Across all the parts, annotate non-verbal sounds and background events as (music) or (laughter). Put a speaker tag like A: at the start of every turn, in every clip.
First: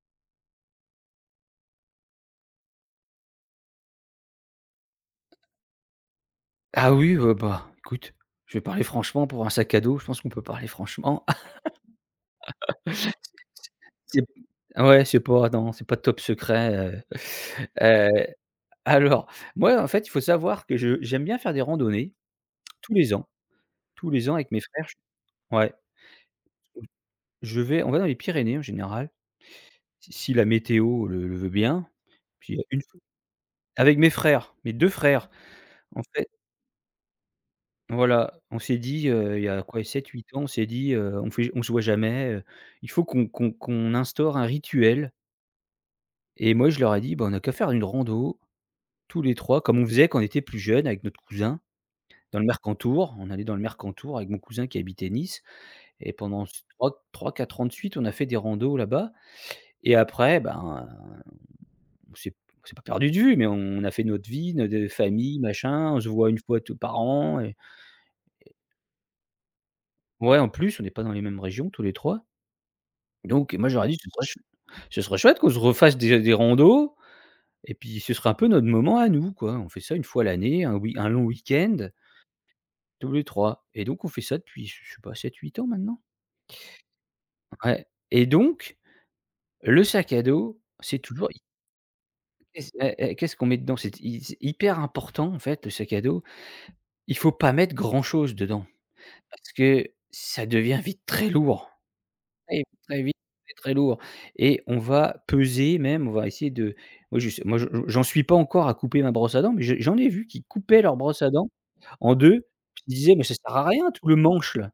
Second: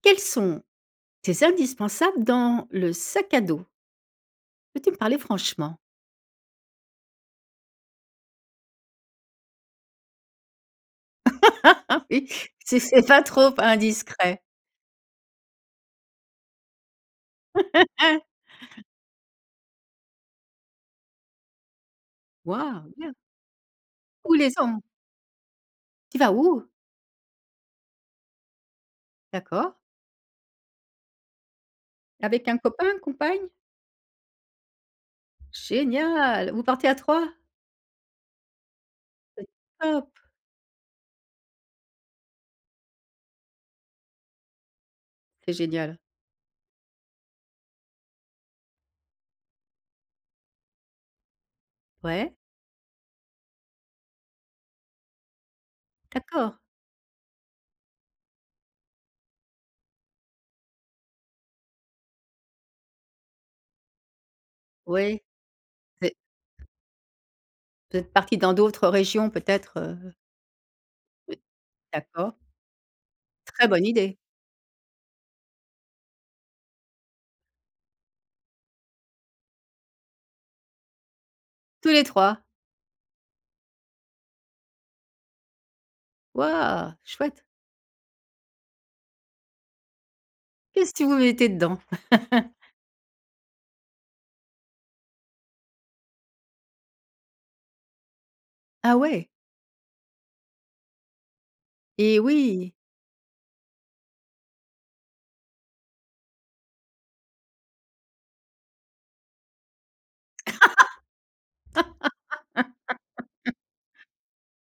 A: Quels sont tes indispensables dans le sac à dos? Peux-tu me parler franchement?
B: Ah oui, bah, écoute, je vais parler franchement pour un sac à dos, je pense qu'on peut parler franchement. (laughs)
A: (laughs) Oui, c'est pas trop
B: Ah C'est
A: indiscret.
B: ah ouais, c'est pas non, c'est pas top secret.
A: Hein?
B: Heu, alors, moi, en fait, il faut savoir que je j'aime bien faire des randonnées
A: Waouh,
B: tous
A: bien.
B: les ans. Tous les
A: Tous
B: ans avec
A: les
B: mes
A: ans?
B: frères, je ouais,
A: Tu vas où?
B: je vais on va dans les Pyrénées en général,
A: D'accord.
B: si la météo le veut bien.
A: Avec
B: Puis,
A: un
B: une f
A: copain, une compagne?
B: avec mes frères, mes 2 frères, en fait.
A: Génial! Vous partez à trois.
B: Voilà, on s'est dit, il y
A: C'est
B: a quoi?
A: top!
B: 7-8 ans, on s'est dit, «On se voit jamais, il faut qu'on instaure un rituel»,
A: C'est génial.
B: et moi je leur ai dit: «Bah, on a qu'à faire une rando tous les 3, comme on faisait quand on était plus jeunes avec notre cousin
A: Ouais,
B: dans le Mercantour». On allait dans le Mercantour avec mon cousin qui habitait Nice et pendant
A: d'accord.
B: s 3-3-4 ans de suite, on a fait des randos là-bas. Et après, ben, on s'est on s'est pas perdu de vue, mais on a fait notre vie, notre
A: Oui,
B: famille, machin, on
A: vous
B: se
A: êtes
B: voit une fois tous par an. Et
A: vous êtes partis dans d'autres régions peut-être?
B: ouais, en plus, on n'est pas dans les mêmes
A: Oui,
B: régions tous les 3.
A: d'accord.
B: Donc
A: Très
B: moi,
A: bonne
B: j'aurais dit:
A: idée.
B: Ce serait chouette qu'on se refasse des randos et puis ce serait un peu notre moment à nous, quoi. On fait ça une fois l'année, un oui, un long
A: Tous
B: week-end,
A: les 3.
B: tous les trois». Et donc on fait ça depuis, je sais pas, 7-8 ans maintenant.
A: Waouh, chouette.
B: Ouais, et donc le sac à dos,
A: Qu'est-ce
B: c'est
A: que vous
B: toujours
A: mettez dedans?
B: qu'est-ce qu'on met dedans? C'est hyper important, en fait, le sac à dos. Il faut pas mettre grand chose dedans
A: Ah ouais?
B: parce que ça devient vite très lourd.
A: Et
B: Très
A: oui!
B: très vite, c'est très lourd, et on va peser même, on va essayer de moi je j'en suis pas encore à couper ma brosse à dents, mais je j'en ai vu qui coupaient leur brosse à dents en 2, puis ils disaient: «Mais ça sert à rien tout le manche là,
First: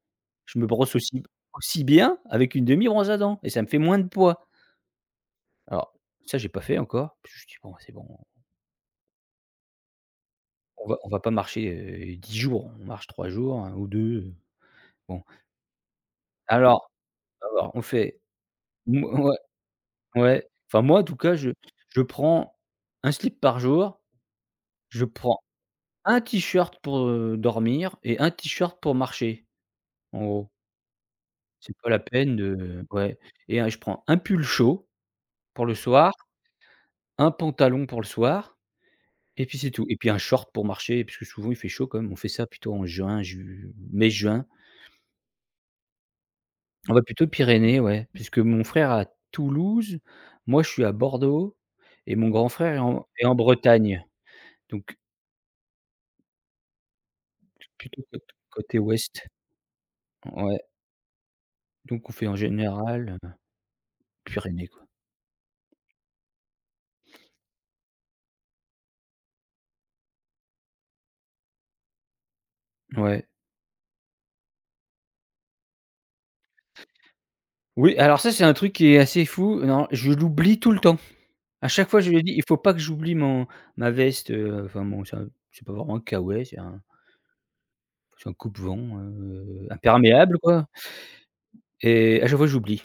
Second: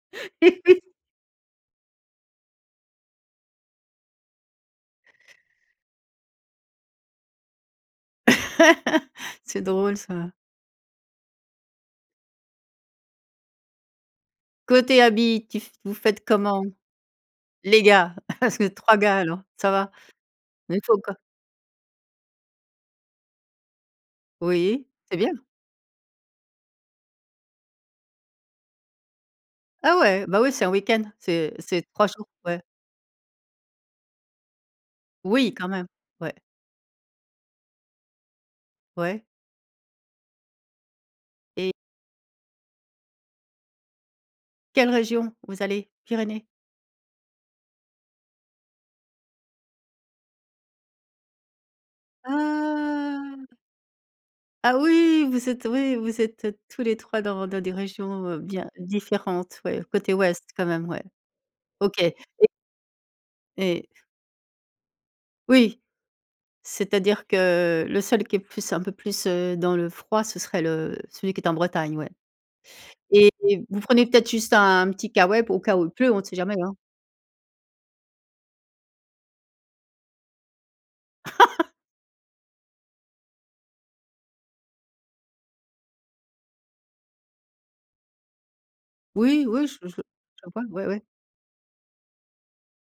B: je me
A: (laughs)
B: brosse aussi bien avec une demi brosse à dents et ça me fait moins de poids». Alors ça j'ai pas fait encore, parce que je me «Bon c'est bon,
A: (laughs) C'est drôle ça.
B: on va pas marcher, 10 jours, on marche 3 jours, 1 ou 2.
A: Côté
B: Bon».
A: habits, tu f vous faites comment?
B: Alors alors on
A: Les gars,
B: fait,
A: (laughs) parce que 3 gars
B: (laughs)
A: alors, ça va.
B: ouais,
A: Mais
B: enfin
A: il faut
B: moi en tout
A: quoi?
B: cas, je prends un slip par jour,
A: Oui,
B: je
A: c'est bien.
B: prends un t-shirt pour, dormir, et un t-shirt pour marcher,
A: Ah
B: en
A: ouais, bah
B: gros.
A: oui, c'est un week-end, c'est
B: C'est
A: c'est
B: pas la
A: 3 jours,
B: peine
A: ouais.
B: de ouais, et un je prends un pull chaud
A: Oui,
B: pour
A: quand
B: le
A: même,
B: soir,
A: ouais,
B: un pantalon pour le soir,
A: ouais.
B: et puis c'est tout, et puis un short pour marcher puisque souvent il fait
A: Et
B: chaud quand même, on fait ça plutôt en juin, ju mai-juin.
A: quelle région vous allez? Pyrénées?
B: On va plutôt Pyrénées, ouais, puisque mon frère à Toulouse, moi je suis à Bordeaux, et mon grand frère est en
A: Ah!
B: Bretagne.
A: Ah
B: Donc
A: oui, vous êtes, oui, vous êtes, tous les 3 dans des
B: plutôt
A: régions,
B: côte
A: bien
B: côté ouest,
A: différentes, ouais, côté ouest
B: ouais,
A: quand même, ouais. OK,
B: donc on fait en général,
A: et
B: Pyrénées, quoi.
A: oui. C'est-à-dire que le seul qui est plus un peu plus, dans le froid, ce serait le celui qui est en Bretagne, ouais,
B: Ouais.
A: et vous prenez peut-être juste un petit caouet au cas où il pleut, on ne sait jamais, hein?
B: Oui, alors ça, c'est un truc qui est assez fou. Non, je l'oublie tout le temps. À chaque fois, je me dis: «Il faut pas que j'oublie mon ma veste», enfin mon c'est un c'est pas vraiment un caouet, c'est un coupe-vent,
A: Oui, oui, je je
B: imperméable,
A: je vois,
B: quoi,
A: ouais, ouais.
B: et à chaque fois, j'oublie.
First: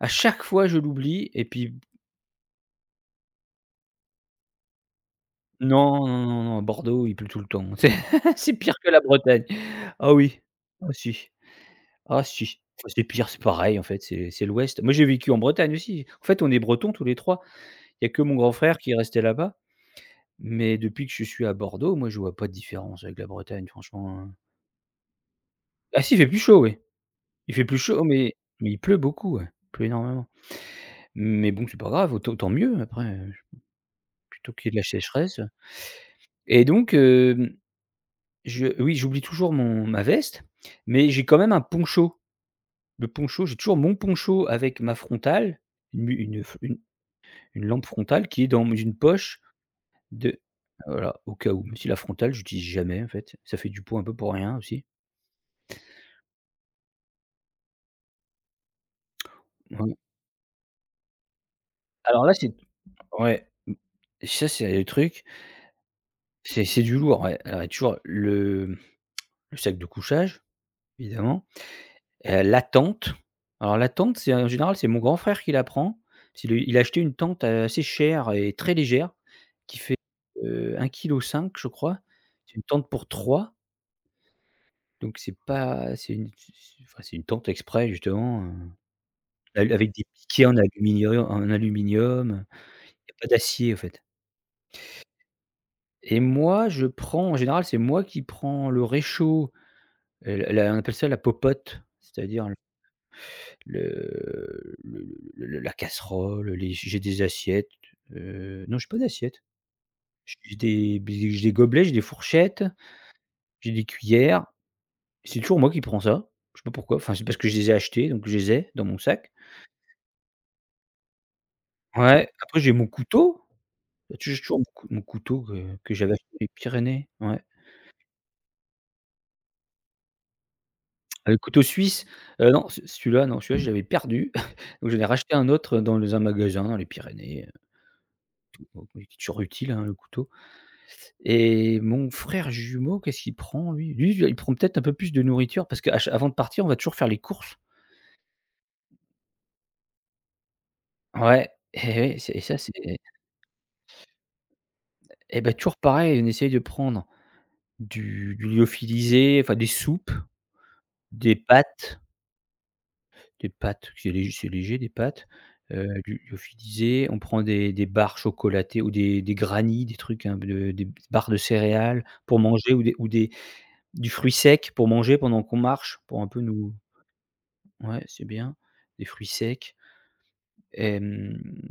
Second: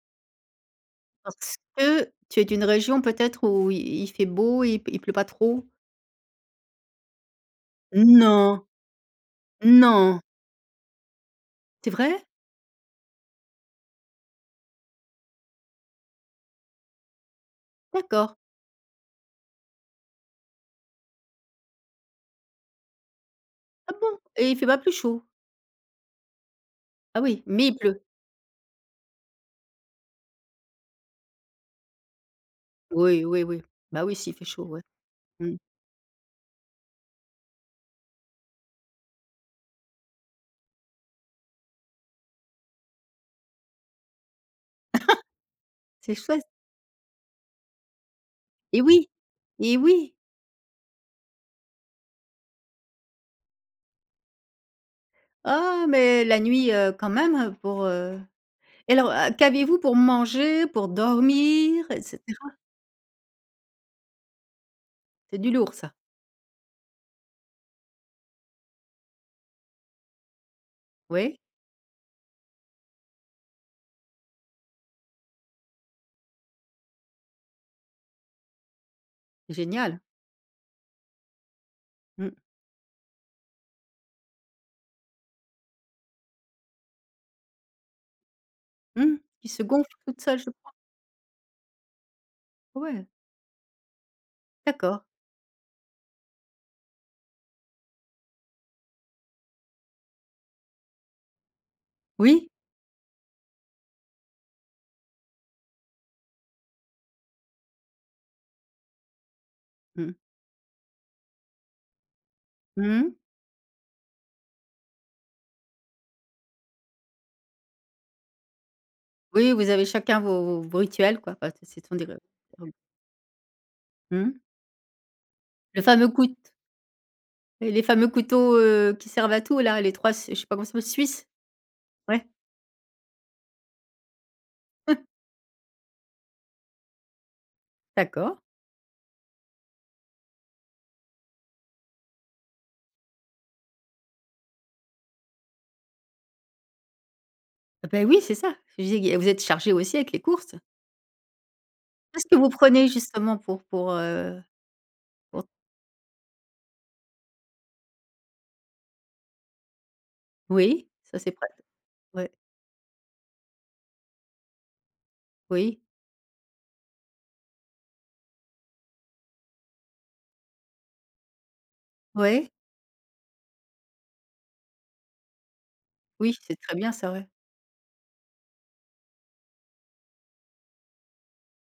B: À chaque fois, je l'oublie, et
A: Parce
B: puis
A: que tu es d'une région peut-être où il fait beau, il pleut pas trop?
B: non, non, non, non, Bordeaux, il pleut tout le temps. (laughs) C'est
A: Non,
B: c'est pire que la Bretagne.
A: non.
B: Ah oui, ah si.
A: C'est
B: Ah
A: vrai?
B: si, enfin, c'est pire, c'est pareil en fait, c'est l'ouest. Moi, j'ai vécu en Bretagne aussi. En fait, on est bretons tous les 3. Il y a que mon
A: D'accord.
B: grand frère qui est resté là-bas, mais depuis que je suis à Bordeaux, moi, je vois pas de différence avec la Bretagne
A: Ah bon?
B: franchement.
A: Et il fait pas plus chaud?
B: Ah si, il fait plus chaud, oui.
A: Ah oui,
B: Il fait
A: mais il
B: plus
A: pleut?
B: chaud, mais il pleut beaucoup, ouais. Il pleut énormément. Mais bon, c'est pas grave, autant tant mieux après,
A: Oui, oui, oui. Bah oui, s'il fait
B: plutôt
A: chaud,
B: qu'il y ait de
A: ouais.
B: la sécheresse.
A: Mmh.
B: Et donc, hem, je oui, j'oublie toujours mon ma veste, mais j'ai quand même un poncho. Le poncho, j'ai toujours mon poncho avec ma frontale, une mu
A: C'est
B: une
A: chouette,
B: f une lampe frontale qui est dans
A: et
B: une
A: oui,
B: poche
A: et oui!
B: de voilà, au cas où, même si la frontale, j'utilise jamais en fait. Ça fait du poids un peu pour rien aussi.
A: Ah, mais la nuit, quand même, et alors, qu'avez-vous pour
B: Ouais.
A: manger, pour dormir et
B: Alors là,
A: cetera?
B: c'est ouais, mmh, ça, c'est le truc,
A: C'est du lourd ça.
B: c'est du lourd, ouais. Alors il y a toujours le sac de couchage,
A: Oui,
B: évidemment, la tente. Alors la tente, c'est en général, c'est mon grand frère qui la prend. C'est le Il a acheté une tente, assez chère et très légère qui fait,
A: génial.
B: 1,5 kilo je crois.
A: Mmh.
B: C'est une tente pour trois. Donc c'est pas c'est une c enfin, c'est une tente exprès justement,
A: Mmh. Qui se
B: al
A: gonfle
B: avec des
A: toute seule,
B: piquets
A: je
B: en
A: crois.
B: aluminium en aluminium,
A: Ouais,
B: il y a pas d'acier en fait.
A: d'accord.
B: Et moi je prends en général, c'est moi qui prends le réchaud, la la on appelle ça la popote, c'est-à-dire
A: Oui.
B: le la casserole, les j'ai des assiettes, non j'ai pas d'assiette,
A: Mmh.
B: j'ai des gobelets, j'ai des fourchettes,
A: Mmh.
B: j'ai des cuillères. C'est toujours moi qui prends ça, je sais pas pourquoi, enfin c'est parce que je les ai achetés donc je les ai dans mon sac.
A: Oui, vous avez chacun vos rituels quoi. Enfin, ce sont des re
B: Ouais, après j'ai
A: mmh.
B: mon couteau, tu
A: Mmh.
B: sais, j'ai toujours mon couteau que
A: Le
B: que
A: fameux
B: j'avais acheté
A: cout
B: des Pyrénées, ouais.
A: Les fameux couteaux, qui servent à tout là, les 3 je sais pas comment ça s'appelle, suisses?
B: Ah, le couteau suisse,
A: Ouais.
B: non, ce celui-là, non, celui-là, je l'avais perdu, (laughs) donc j'en ai
A: (laughs)
B: racheté un autre dans les un magasin dans les Pyrénées,
A: D'accord.
B: bon, il est toujours utile, hein, le couteau. Et mon frère jumeau, qu'est-ce qu'il prend lui? Lui, il prend peut-être un peu plus de nourriture parce qu'à ch avant de partir, on va toujours faire les courses.
A: Ah ben oui, c'est ça. Je disais, vous êtes chargé aussi avec les courses.
B: Ouais, et ouais,
A: Qu'est-ce
B: c'est
A: que
B: et
A: vous
B: ça, c'est
A: prenez justement
B: et
A: pour
B: bah, toujours pareil, on essaye de prendre du lyophilisé, enfin des soupes,
A: oui, ça c'est
B: des
A: prêt,
B: pâtes.
A: ouais,
B: Des pâtes, c'est léger des pâtes,
A: oui,
B: du lyophilisé, on prend des barres chocolatées ou des granny, des trucs, un de des barres de céréales pour
A: ouais,
B: manger, ou des du fruit sec pour manger pendant qu'on marche, pour un
A: oui,
B: peu
A: c'est
B: nous
A: très bien ça, ouais.
B: ouais, c'est bien, des fruits secs, hem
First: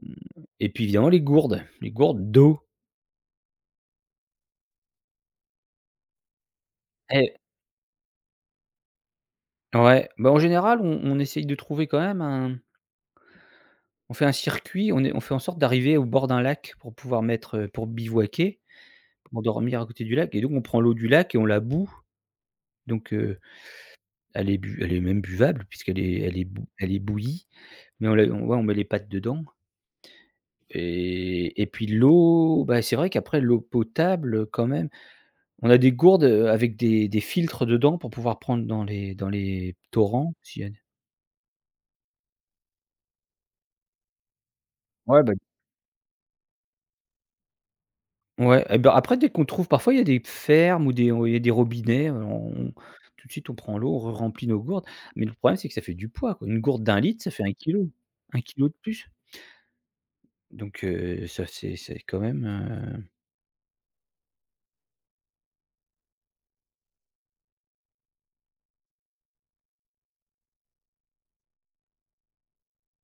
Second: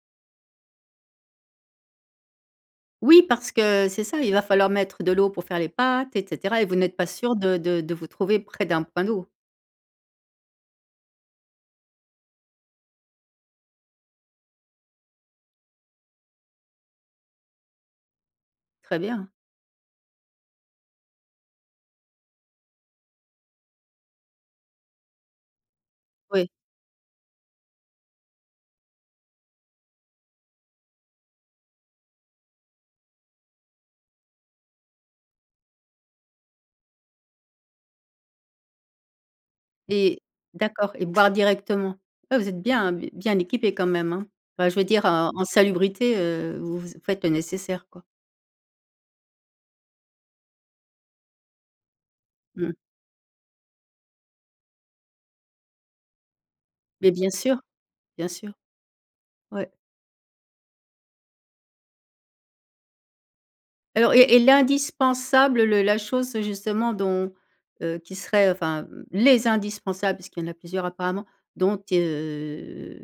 B: et puis évidemment les gourdes d'eau.
A: Oui, parce que c'est ça, il va falloir mettre de l'eau pour faire les pâtes et cetera et vous n'êtes pas
B: Eh
A: sûrs de vous trouver près d'un point d'eau.
B: ouais, bah, en général, on essaye de trouver quand même un on fait un circuit, on fait en sorte d'arriver au bord d'un lac pour pouvoir mettre, pour bivouaquer.
A: Très bien,
B: M'endormir à côté du lac, et donc on prend l'eau du lac et on la bout, donc elle est même buvable puisqu'
A: oui,
B: elle est bouillie, mais ouais, on met les pâtes dedans, et puis l'eau, bah, c'est vrai qu'après l'eau potable, quand même on a des gourdes, avec des filtres dedans pour pouvoir prendre dans les
A: et
B: torrents s'il y a
A: d'accord, et boire directement. Ouais, vous êtes bien équipés quand même, hein. Enfin, je veux dire,
B: ouais,
A: en
B: bah,
A: en salubrité, vous faites le nécessaire, quoi.
B: ouais et ben, après dès qu'on trouve parfois il y a des fermes ou des ouais, il y a des robinets, on
A: Mmh.
B: tout de suite on prend l'eau, on remplit nos gourdes, mais le problème c'est que ça fait du poids quoi. Une gourde d'un
A: Mais
B: litre, ça fait un kilo
A: bien
B: un
A: sûr,
B: kilo de plus.
A: ouais.
B: Donc ça c'est quand même,
A: Alors et l'indispensable, le la chose justement dont, qui serait, enfin, les indispensables, parce qu'il y en a plusieurs apparemment, dont,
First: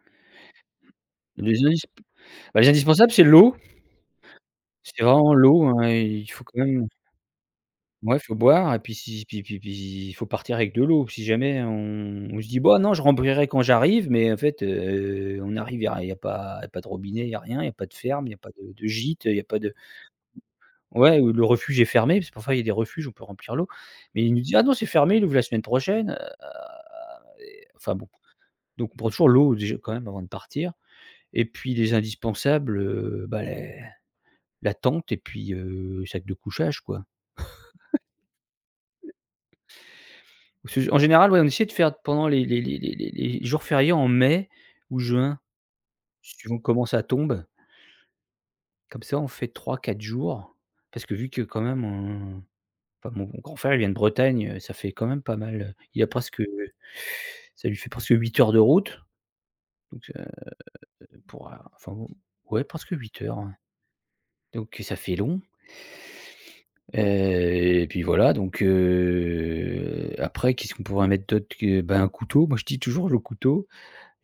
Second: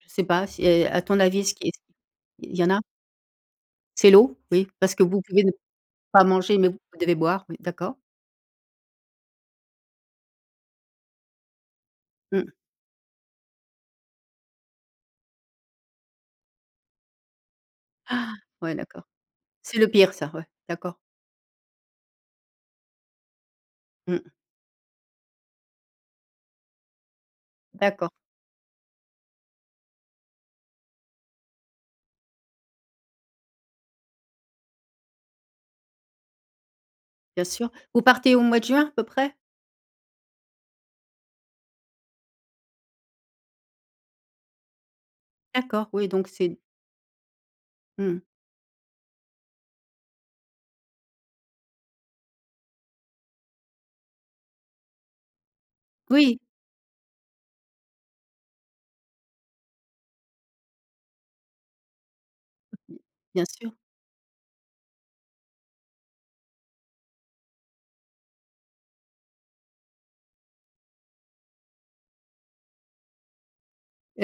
A: je sais pas si, à ton avis, est-ce
B: les
A: qu'il
B: indis
A: il
B: bah,
A: y
B: les
A: en a?
B: indispensables, c'est l'eau,
A: C'est l'eau? Oui, parce que
B: c'est
A: vous
B: vraiment
A: pouvez ne
B: l'eau, hein,
A: pas
B: il faut
A: manger,
B: quand
A: mais vous
B: même
A: devez boire, oui, d'accord.
B: ouais, faut boire, et puis si puis puis puis il faut partir avec de l'eau. Si jamais on se
A: Mmh.
B: dit: «Bah, non, je remplirai quand j'arrive», mais en fait, on arrive, il y a pas il y a pas de robinet, il y a rien, il y a pas de ferme, il
A: Ah!
B: y a pas de
A: Ouais,
B: de
A: d'accord.
B: gîte, il y a pas de
A: C'est le pire ça, ouais, d'accord.
B: ouais, ou le refuge est fermé, parce que parfois il y a des refuges, on peut remplir l'eau, mais il
A: Mmh.
B: nous dit: «Ah non, c'est fermé, il ouvre la semaine prochaine», enfin bon,
A: D'accord,
B: donc on prend toujours l'eau déjà quand même avant de partir, et puis les indispensables, bah, les la tente et puis, sac de couchage, quoi.
A: bien sûr. Vous partez au mois de juin à peu près?
B: Parce que en général, ouais, on essaie de faire pendant les jours fériés en mai ou juin,
A: D'accord, oui, donc
B: suivant
A: c'est
B: comment ça tombe.
A: mmh.
B: Comme ça, on fait trois quatre jours, parce que vu que quand même on enfin, mon grand frère, il vient de Bretagne, ça fait quand même pas mal, il a
A: Oui,
B: presque, ça lui fait presque 8 heures de route, donc, pour, enfin, ouais, presque 8 heures,
A: bien
B: ouais,
A: sûr,
B: donc ça fait long. Et puis voilà, donc après qu'est-ce qu'on pourrait mettre d'autre que bah, un couteau. Moi, je dis toujours le couteau.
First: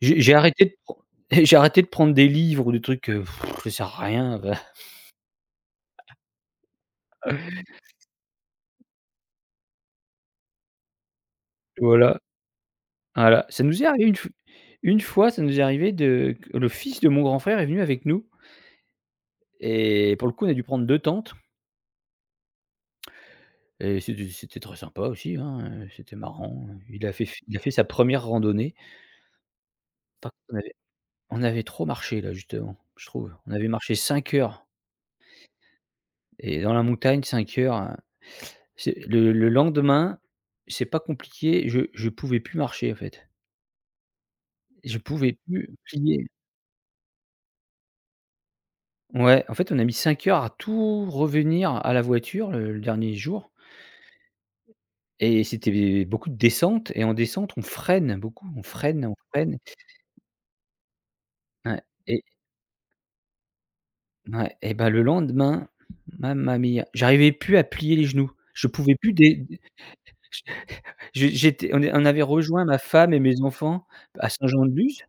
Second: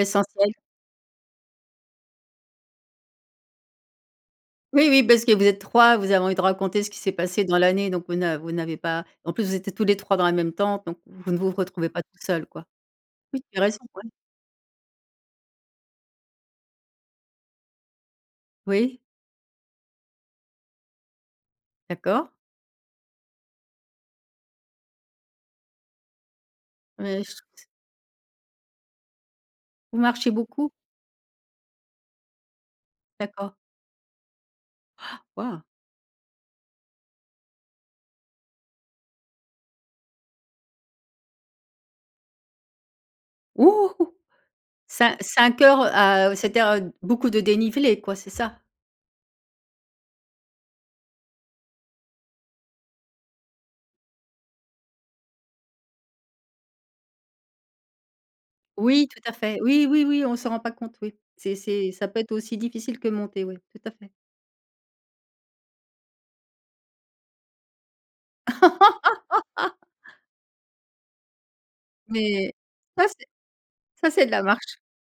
B: J'ai arrêté de pren (laughs) j'ai arrêté de prendre des livres ou des trucs, ça sert à rien. Bah,
A: Oui, oui, parce que vous êtes 3, vous avez envie de raconter ce qui s'est passé dans
B: (laughs)
A: l'année, donc vous n'avez pas, en plus, vous étiez tous les 3 dans la même tente, donc vous ne vous retrouvez pas
B: voilà,
A: tout seul, quoi. Oui,
B: voilà.
A: tu as
B: Ça
A: raison,
B: nous est
A: ouais.
B: arrivé une f une fois, ça nous est arrivé de le fils de mon grand frère est venu avec nous
A: Oui,
B: et pour le coup, on a dû prendre 2 tentes
A: d'accord,
B: et c'était très sympa aussi, hein, c'était marrant. Il a fait
A: mais
B: il a
A: ch
B: fait sa première randonnée.
A: vous
B: Par
A: marchez
B: contre, on
A: beaucoup?
B: avait on avait trop marché là, justement, je trouve. On
A: D'accord.
B: avait marché 5 heures.
A: Waouh!
B: Et dans la montagne, 5 heures, c'est le lendemain, c'est pas compliqué, je pouvais plus marcher, en fait.
A: Ouh!
B: Je
A: Cin
B: pouvais
A: 5
B: plus
A: heures
B: plier.
A: à c'est-à-dire, beaucoup de dénivelé, quoi, c'est ça?
B: Ouais, en fait, on a mis 5 heures à tout revenir à la voiture le dernier jour et c'était beaucoup de descente et en descente, on freine beaucoup, on freine,
A: Oui,
B: on
A: tout à
B: freine.
A: fait. Oui, oui, oui, on ne s'en rend pas compte, oui. C'est
B: Ouais
A: c'est ça, peut
B: et
A: être aussi difficile que monter, oui, tout à fait.
B: ouais et ben le lendemain, mamma mia, j'arrivais plus à plier les genoux. Je pouvais plus
A: (laughs)
B: dé je j'étais on est on avait
A: Mais
B: rejoint ma
A: ça,
B: femme et
A: c'est
B: mes enfants
A: ça, c'est
B: à
A: de la marche,
B: Saint-Jean-de-Luz.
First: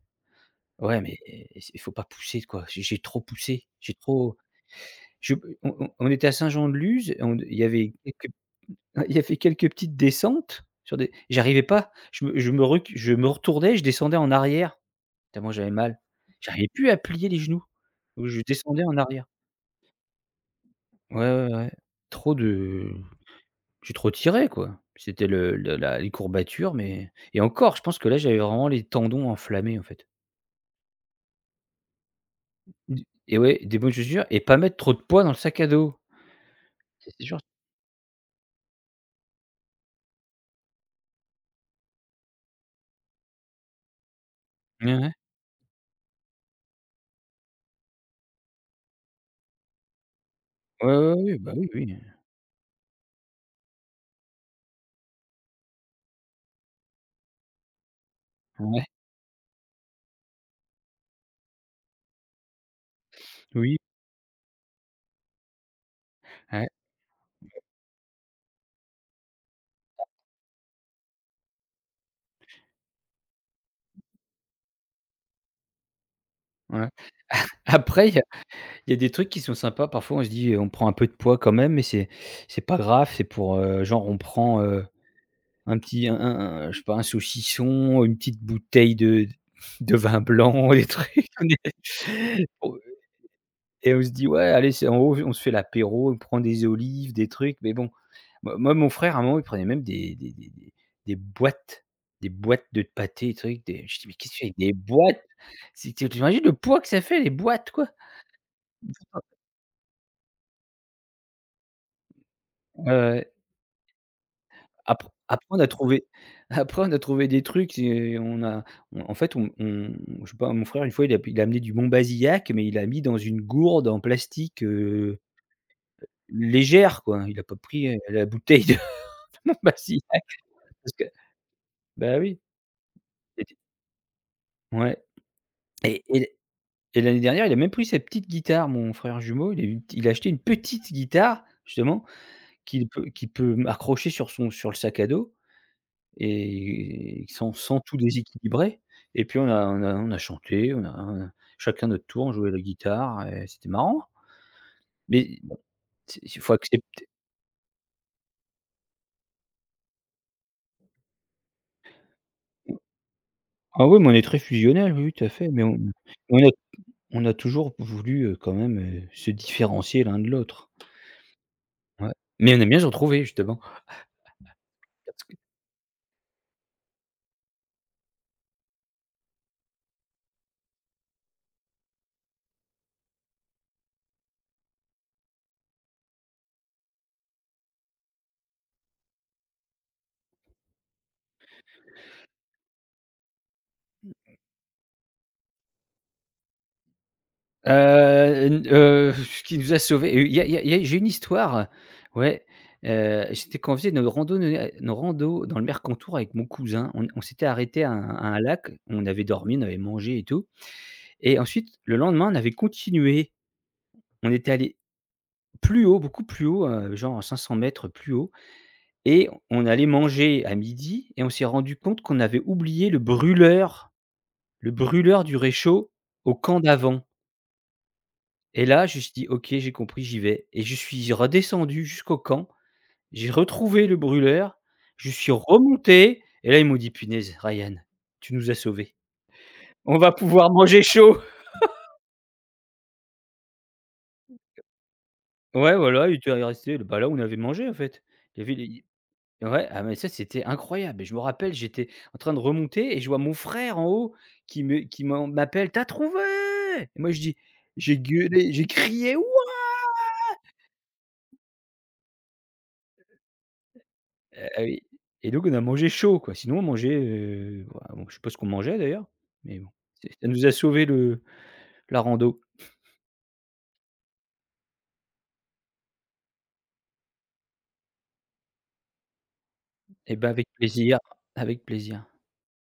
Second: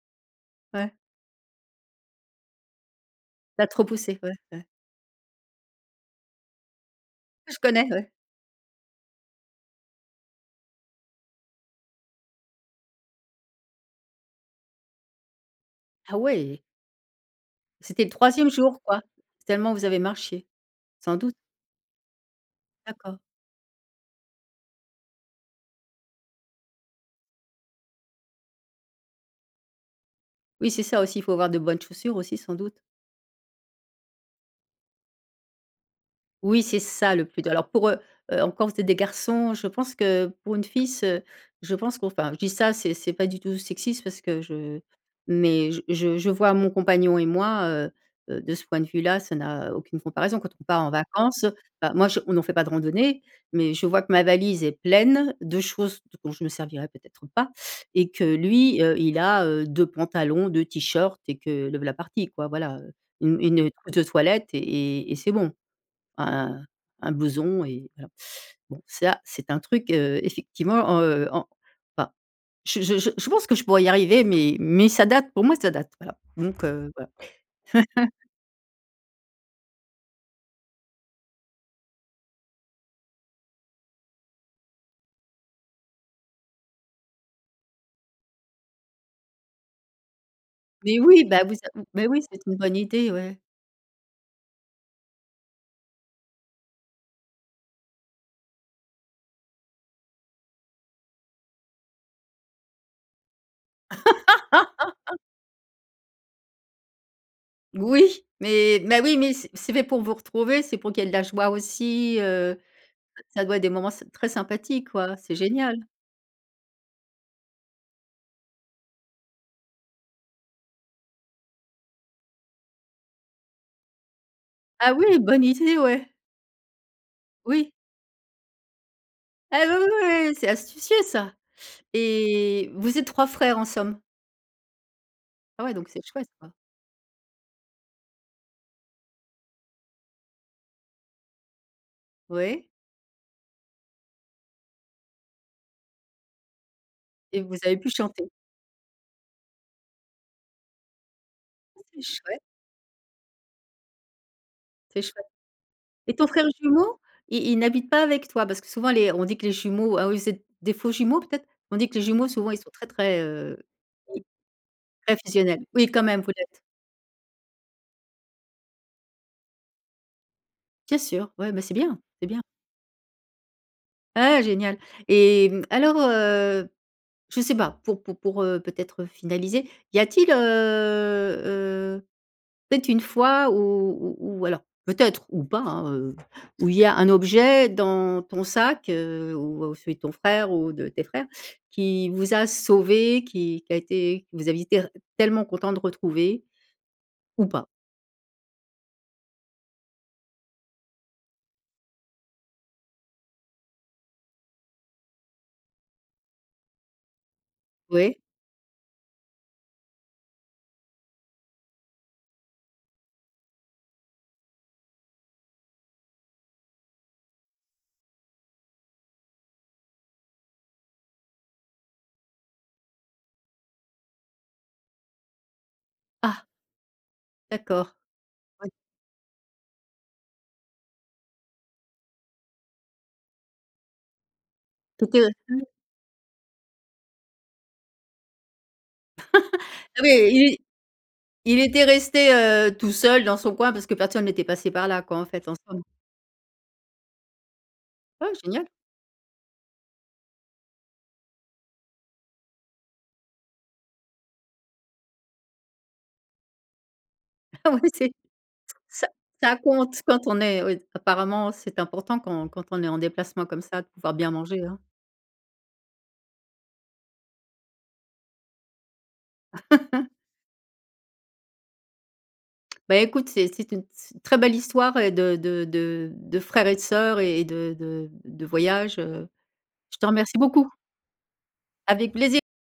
A: ouais.
B: Ouais, mais eh, eh, il faut pas pousser quoi. J'ai trop poussé,
A: Tu trop
B: j'ai
A: poussé, ouais,
B: trop
A: ouais.
B: je on était à Saint-Jean-de-Luz, on
A: Je
B: il y
A: connais,
B: avait
A: ouais.
B: quelques (laughs) il y avait quelques petites descentes sur des j'arrivais pas, je me retournais, je descendais en arrière, tellement j'avais mal.
A: Ah ouais!
B: J'arrivais plus à plier les genoux,
A: C'était le
B: donc je
A: troisième jour
B: descendais en
A: quoi?
B: arrière.
A: Tellement vous avez marché, sans
B: Ouais,
A: doute.
B: ouais, ouais. Trop de
A: D'accord.
B: j'ai trop tiré quoi. C'était le la les courbatures, mais et encore, je pense que là, j'avais vraiment les tendons enflammés, en fait.
A: Oui, c'est ça aussi, il faut avoir de bonnes chaussures aussi sans doute.
B: D et ouais, des bonnes chaussures et pas mettre trop de poids dans le sac à dos.
A: Oui, c'est
B: C'est
A: ça le
B: sûr.
A: plus dur. Alors pour, encore vous êtes des garçons, je pense que pour une fille ce je pense je dis ça, c'est pas du tout sexiste parce que je
B: Ouais, ouais.
A: mais je vois mon compagnon et moi, de ce point de vue-là, ça n'a aucune comparaison. Quand on part en
B: Ouais, ouais, ouais,
A: vacances,
B: bah, oui,
A: bah,
B: oui.
A: moi, je on n'en fait pas de randonnée, mais je vois que ma valise est pleine de choses dont je me servirai peut-être pas et que lui,
B: Ouais,
A: il a, 2 pantalons, 2 t-shirts et que le voilà parti quoi, voilà, une
B: oui,
A: trousse de toilette et et c'est bon, un
B: ouais,
A: un blouson et voilà. Bon ça, c'est un truc, effectivement, en enfin, je pense que je pourrais y arriver, mais ça date, pour moi ça date, voilà. Donc
B: ouais.
A: voilà.
B: Après, il y a des trucs qui sont sympas. Parfois, on se dit: «On prend un peu de poids quand même» mais c'est pas grave. C'est pour, genre, on prend, un petit un je sais pas, un saucisson, une petite bouteille de vin blanc, des
A: Mais oui,
B: trucs. (laughs)
A: bah, vous mais oui, c'est une
B: On
A: bonne
B: est.
A: idée, ouais.
B: Et on se dit: «Ouais, allez, c'est en haut, on se fait l'apéro, on prend des olives, des trucs». Mais bon, moi, mon frère, à un moment, il prenait même des boîtes des boîtes de pâté, des trucs, des je dis: «Mais qu'est-ce que tu fais avec des
A: (laughs)
B: boîtes?» c'est tu imagines le poids que ça fait les boîtes, quoi?
A: Oui, mais bah, oui, mais c'est fait pour vous retrouver, c'est pour qu'il y ait de la joie aussi,
B: Heu,
A: ça doit être des moments s très sympathiques,
B: après
A: quoi, c'est
B: après on a
A: génial.
B: trouvé (laughs) après on a trouvé (laughs) des trucs et on a on en fait, on je sais pas, mon frère, une fois, il a amené du Montbazillac, mais il a mis dans une gourde en plastique,
A: Ah oui, bonne idée, ouais,
B: légère, quoi. Il a pas
A: oui.
B: pris, la bouteille de (laughs)
A: Ah ouais, oui,
B: Montbazillac.
A: oui, oui, c'est astucieux ça,
B: Bah oui,
A: et vous êtes 3
B: c'était
A: frères en somme?
B: ouais
A: Ah ouais, donc
B: et
A: c'est chouette,
B: et
A: quoi.
B: et l'année dernière, il a même pris sa petite guitare, mon frère jumeau, il a acheté une petite guitare, justement,
A: Ouais,
B: qu'il peut m accrocher sur son sur le sac à dos et
A: et
B: sans
A: vous avez
B: sans
A: pu
B: tout
A: chanter.
B: déséquilibrer et puis on a chanté, on a
A: Ça,
B: chacun
A: c'est
B: notre tour, on
A: chouette,
B: jouait la guitare et c'était marrant.
A: c'est chouette,
B: Mais bon,
A: et
B: c'est
A: ton
B: il
A: frère
B: faut
A: jumeau,
B: accepter.
A: il n'habite pas avec toi? Parce que souvent les on dit que les jumeaux, ah oui, vous êtes des faux jumeaux peut-être? On dit que les jumeaux souvent ils sont très, très,
B: Ah oui, mais on est
A: i
B: très fusionnels, oui, oui,
A: très
B: tout à fait,
A: fusionnels.
B: mais on
A: Oui quand même, vous
B: on a
A: l'êtes.
B: on a toujours voulu, quand même, se différencier l'un de l'autre.
A: Bien sûr, ouais, bah, c'est bien,
B: Ouais,
A: c'est bien.
B: mais on aime bien se retrouver, justement.
A: Ah génial,
B: Parce
A: et mmh, alors, je sais pas, pour peut-être, finaliser, y a-t-il, peut-être une fois où alors peut-être ou pas, hein, où il y a un objet dans ton sac, ou celui de ton frère ou de tes frères, qui vous a sauvé, qui a été, que vous aviez été r tellement content de retrouver, ou pas?
B: N ce qui nous a sauvés, il y a il y a il y a j'ai une histoire, ouais, j'étais convié à une rando dans le Mercantour avec mon cousin. On s'était arrêté à
A: Oui.
B: un lac, on avait dormi, on avait mangé et tout et ensuite le lendemain, on avait continué. On était allé plus haut, beaucoup plus haut, genre à 500 mètres plus haut et on allait manger à midi. Et on s'est rendu compte qu'on avait oublié le brûleur, le brûleur du réchaud au
A: Ah
B: camp d'avant.
A: d'accord.
B: Et
A: Ouais.
B: là, je me suis dit: «OK, j'ai compris, j'y vais» et je suis redescendu jusqu'au camp. J'ai retrouvé le brûleur, je
A: C'était
B: suis remonté et là, ils m'ont dit: «Punaise, Ryan, tu nous as sauvés. On
A: Ah oui,
B: va pouvoir
A: il
B: manger chaud».
A: il était resté, tout seul dans son coin parce que personne n'était passé par là quoi, en fait,
B: Ouais,
A: ensemble.
B: voilà, il était resté bah, là où on avait mangé, en fait.
A: Ah
B: Il y avait
A: génial!
B: les ouais, ah mais ça, c'était incroyable et je me rappelle, j'étais en train de remonter et je vois mon frère en haut qui m'appelle: T'as trouvé?» et moi je dis
A: (laughs) Ah ouais,
B: j'ai
A: c'est.
B: gueulé, j'ai
A: Ça
B: crié: «Wouah!»
A: ça compte quand on est, oui, apparemment c'est important quand on est en déplacement comme ça de pouvoir bien
B: Ah
A: manger, hein.
B: oui et donc on a mangé chaud, quoi. Sinon on mangeait, bah, bon, je sais pas ce qu'on mangeait d'ailleurs, mais bon, c'est ça nous a sauvé le la rando.
A: Bah, écoute, c'est une s très belle histoire et de frères et de sœurs et de voyage. Je te
B: Et bah,
A: remercie
B: avec
A: beaucoup.
B: plaisir, avec plaisir.
A: Avec plaisir.